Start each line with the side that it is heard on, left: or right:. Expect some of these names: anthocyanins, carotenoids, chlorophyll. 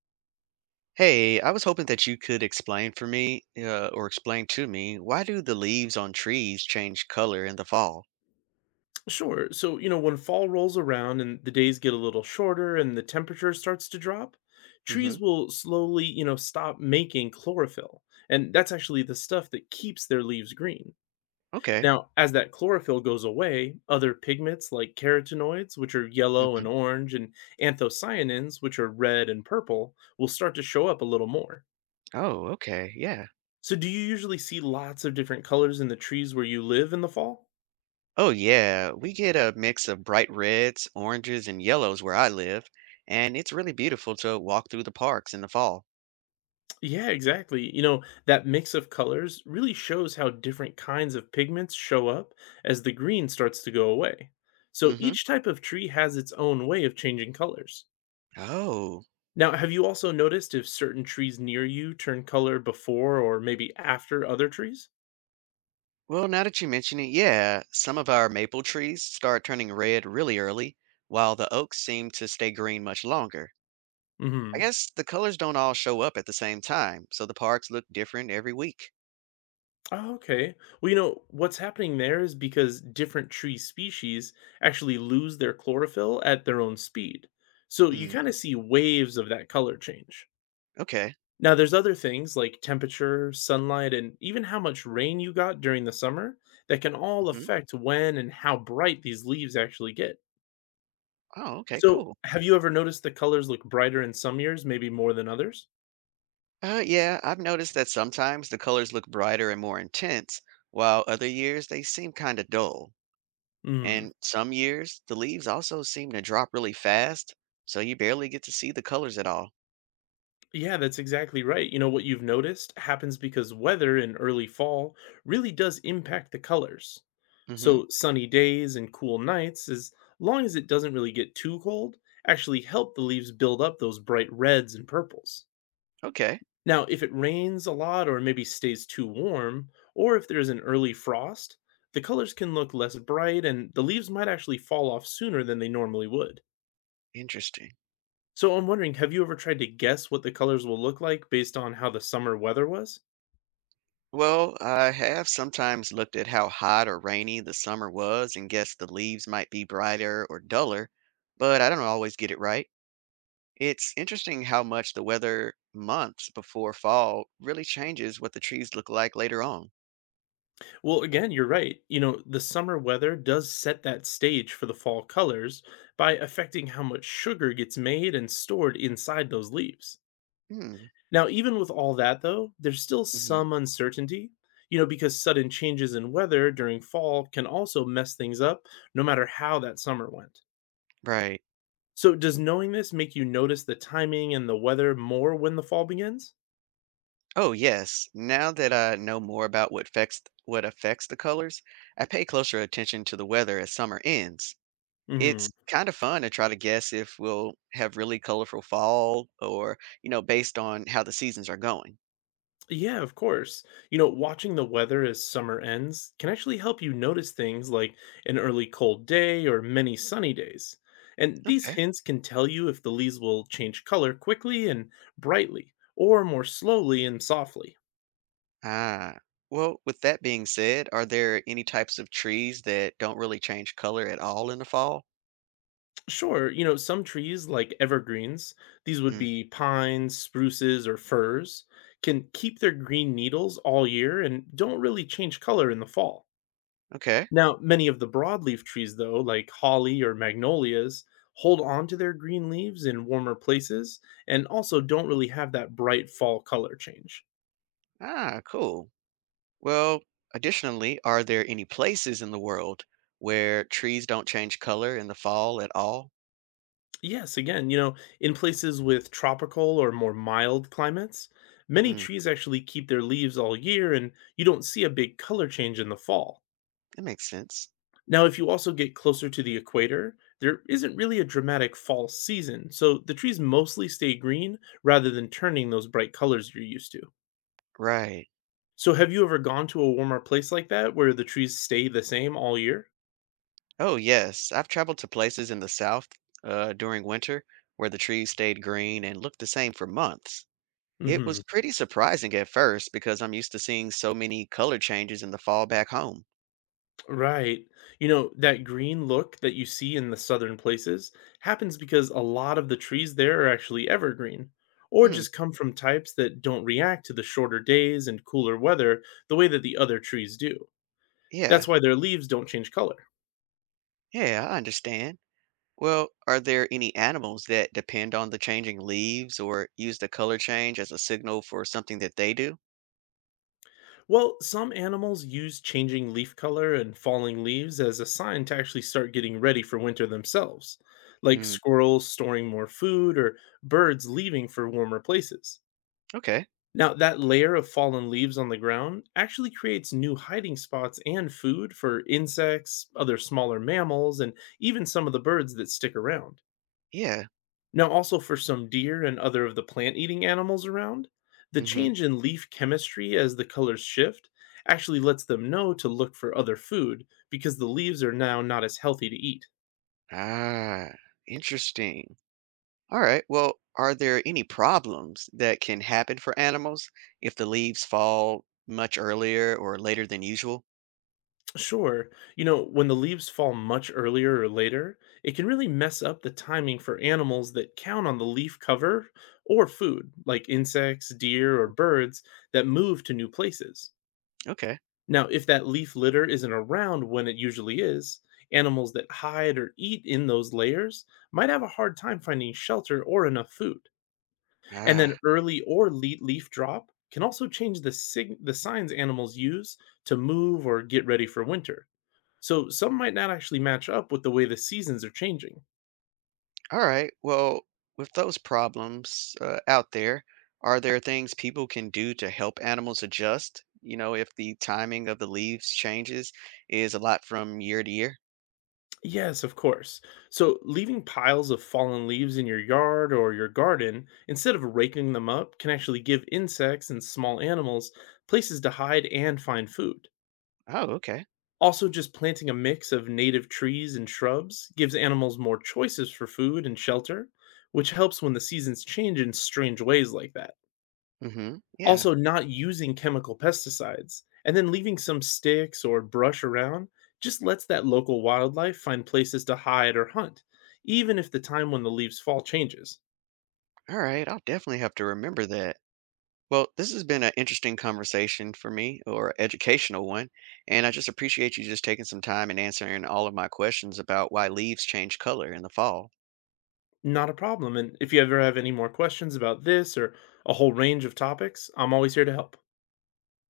right: Hey, I was hoping that you could explain to me, why do the leaves on trees change color in the fall?
left: Sure. So, you know, when fall rolls around and the days get a little shorter and the temperature starts to drop,
right: Hmm.
left: trees will slowly, you know, stop making chlorophyll. And that's actually the stuff that keeps their leaves green.
right: Okay.
left: Now, as that chlorophyll goes away, other pigments like carotenoids, which are yellow and
right: Hmm.
left: orange, and anthocyanins, which are red and purple, will start to show up a little more.
right: Oh, okay. Yeah.
left: So, do you usually see lots of different colors in the trees where you live in the fall?
right: Oh, yeah. We get a mix of bright reds, oranges, and yellows where I live, and it's really beautiful to walk through the parks in the fall.
left: Yeah, exactly. You know, that mix of colors really shows how different kinds of pigments show up as the green starts to go away. So
right: Hmm.
left: each type of tree has its own way of changing colors.
right: Oh,
left: Now, have you also noticed if certain trees near you turn color before or maybe after other trees?
right: well, now that you mention it, yeah, some of our maple trees start turning red really early, while the oaks seem to stay green much longer. I
left: Hmm.
right: guess the colors don't all show up at the same time, so the parks look different every week.
left: Oh, okay. Well, you know, what's happening there is because different tree species actually lose their chlorophyll at their own speed. So you
right: Mm,
left: kind of see waves of that color change.
right: okay.
left: Now, there's other things like temperature, sunlight, and even how much rain you got during the summer that can all
right: Hmm.
left: affect when and how bright these leaves actually get.
right: Oh, okay,
left: So,
right: cool.
left: have you ever noticed the colors look brighter in some years, maybe more than others?
right: Yeah, I've noticed that sometimes the colors look brighter and more intense, while other years they seem kind of dull.
left: Mm.
right: And some years the leaves also seem to drop really fast, so you barely get to see the colors at all.
left: Yeah, that's exactly right. You know, what you've noticed happens because weather in early fall really does impact the colors.
right: Hmm.
left: So, sunny days and cool nights, as long as it doesn't really get too cold, actually help the leaves build up those bright reds and purples.
right: Okay,
left: Now, if it rains a lot or maybe stays too warm, or if there's an early frost, the colors can look less bright and the leaves might actually fall off sooner than they normally would.
right: interesting.
left: So, I'm wondering, have you ever tried to guess what the colors will look like based on how the summer weather was?
right: Well, I have sometimes looked at how hot or rainy the summer was and guessed the leaves might be brighter or duller, but I don't always get it right. It's interesting how much the weather months before fall really changes what the trees look like later on.
left: Well, again, you're right. You know, the summer weather does set that stage for the fall colors by affecting how much sugar gets made and stored inside those leaves.
right: Hmm.
left: Now, even with all that, though, there's still
right: Hmm.
left: some uncertainty, you know, because sudden changes in weather during fall can also mess things up, no matter how that summer went.
right: Right.
left: So, does knowing this make you notice the timing and the weather more when the fall begins?
right: Oh, yes. Now that I know more about what affects the colors, I pay closer attention to the weather as summer ends.
left: Mm-hmm.
right: It's kind of fun to try to guess if we'll have really colorful fall or, you know, based on how the seasons are going.
left: Yeah, of course. You know, watching the weather as summer ends can actually help you notice things like an early cold day or many sunny days. And these
right: Okay.
left: hints can tell you if the leaves will change color quickly and brightly, or more slowly and softly.
right: Ah. Well, with that being said, are there any types of trees that don't really change color at all in the fall?
left: Sure, you know, some trees like evergreens, these would
right: Hmm.
left: be pines, spruces, or firs, can keep their green needles all year and don't really change color in the fall.
right: Okay.
left: Now, many of the broadleaf trees, though, like holly or magnolias, hold on to their green leaves in warmer places and also don't really have that bright fall color change.
right: Ah, cool. Well, additionally, are there any places in the world where trees don't change color in the fall at all?
left: Yes, again, you know, in places with tropical or more mild climates, many
right: Hmm.
left: trees actually keep their leaves all year and you don't see a big color change in the fall.
right: That makes sense.
left: Now, if you also get closer to the equator, there isn't really a dramatic fall season, so the trees mostly stay green rather than turning those bright colors you're used to.
right: Right.
left: So have you ever gone to a warmer place like that where the trees stay the same all year?
right: Oh, yes. I've traveled to places in the South during winter where the trees stayed green and looked the same for months. It was
left: Mhm.
right: pretty surprising at first because I'm used to seeing so many color changes in the fall back home.
left: Right. You know, that green look that you see in the southern places happens because a lot of the trees there are actually evergreen or
right: Hmm,
left: just come from types that don't react to the shorter days and cooler weather the way that the other trees do. That's
right: yeah,
left: why their leaves don't change color.
right: yeah, I understand. Well, are there any animals that depend on the changing leaves or use the color change as a signal for something that they do?
left: Well, some animals use changing leaf color and falling leaves as a sign to actually start getting ready for winter themselves, like
right: Hmm,
left: squirrels storing more food or birds leaving for warmer places.
right: okay,
left: Now, that layer of fallen leaves on the ground actually creates new hiding spots and food for insects, other smaller mammals, and even some of the birds that stick around.
right: yeah,
left: Now, also for some deer and other of the plant eating animals around, the
right: mm-hmm.
left: change in leaf chemistry as the colors shift actually lets them know to look for other food because the leaves are now not as healthy to eat.
right: Ah, interesting. All right. Well, are there any problems that can happen for animals if the leaves fall much earlier or later than usual?
left: Sure, you know, when the leaves fall much earlier or later, it can really mess up the timing for animals that count on the leaf cover or food, like insects, deer, or birds that move to new places.
right: Okay.
left: Now, if that leaf litter isn't around when it usually is, animals that hide or eat in those layers might have a hard time finding shelter or enough food. And
right: Ah,
left: then early or late leaf drop can also change the the signs animals use to move or get ready for winter. So some might not actually match up with the way the seasons are changing.
right: all right. Well, with those problems out there, are there things people can do to help animals adjust? You know, if the timing of the leaves changes is a lot from year to year?
left: Yes, of course. So, leaving piles of fallen leaves in your yard or your garden, instead of raking them up, can actually give insects and small animals places to hide and find food.
right: Oh, okay.
left: Also, just planting a mix of native trees and shrubs gives animals more choices for food and shelter, which helps when the seasons change in strange ways like that.
right: Mm-hmm. Yeah.
left: Also, not using chemical pesticides and then leaving some sticks or brush around just lets that local wildlife find places to hide or hunt, even if the time when the leaves fall changes.
right: All right. I'll definitely have to remember that. Well, this has been an interesting conversation for me, or educational one, and I just appreciate you just taking some time and answering all of my questions about why leaves change color in the fall.
left: Not a problem. And if you ever have any more questions about this or a whole range of topics, I'm always here to help.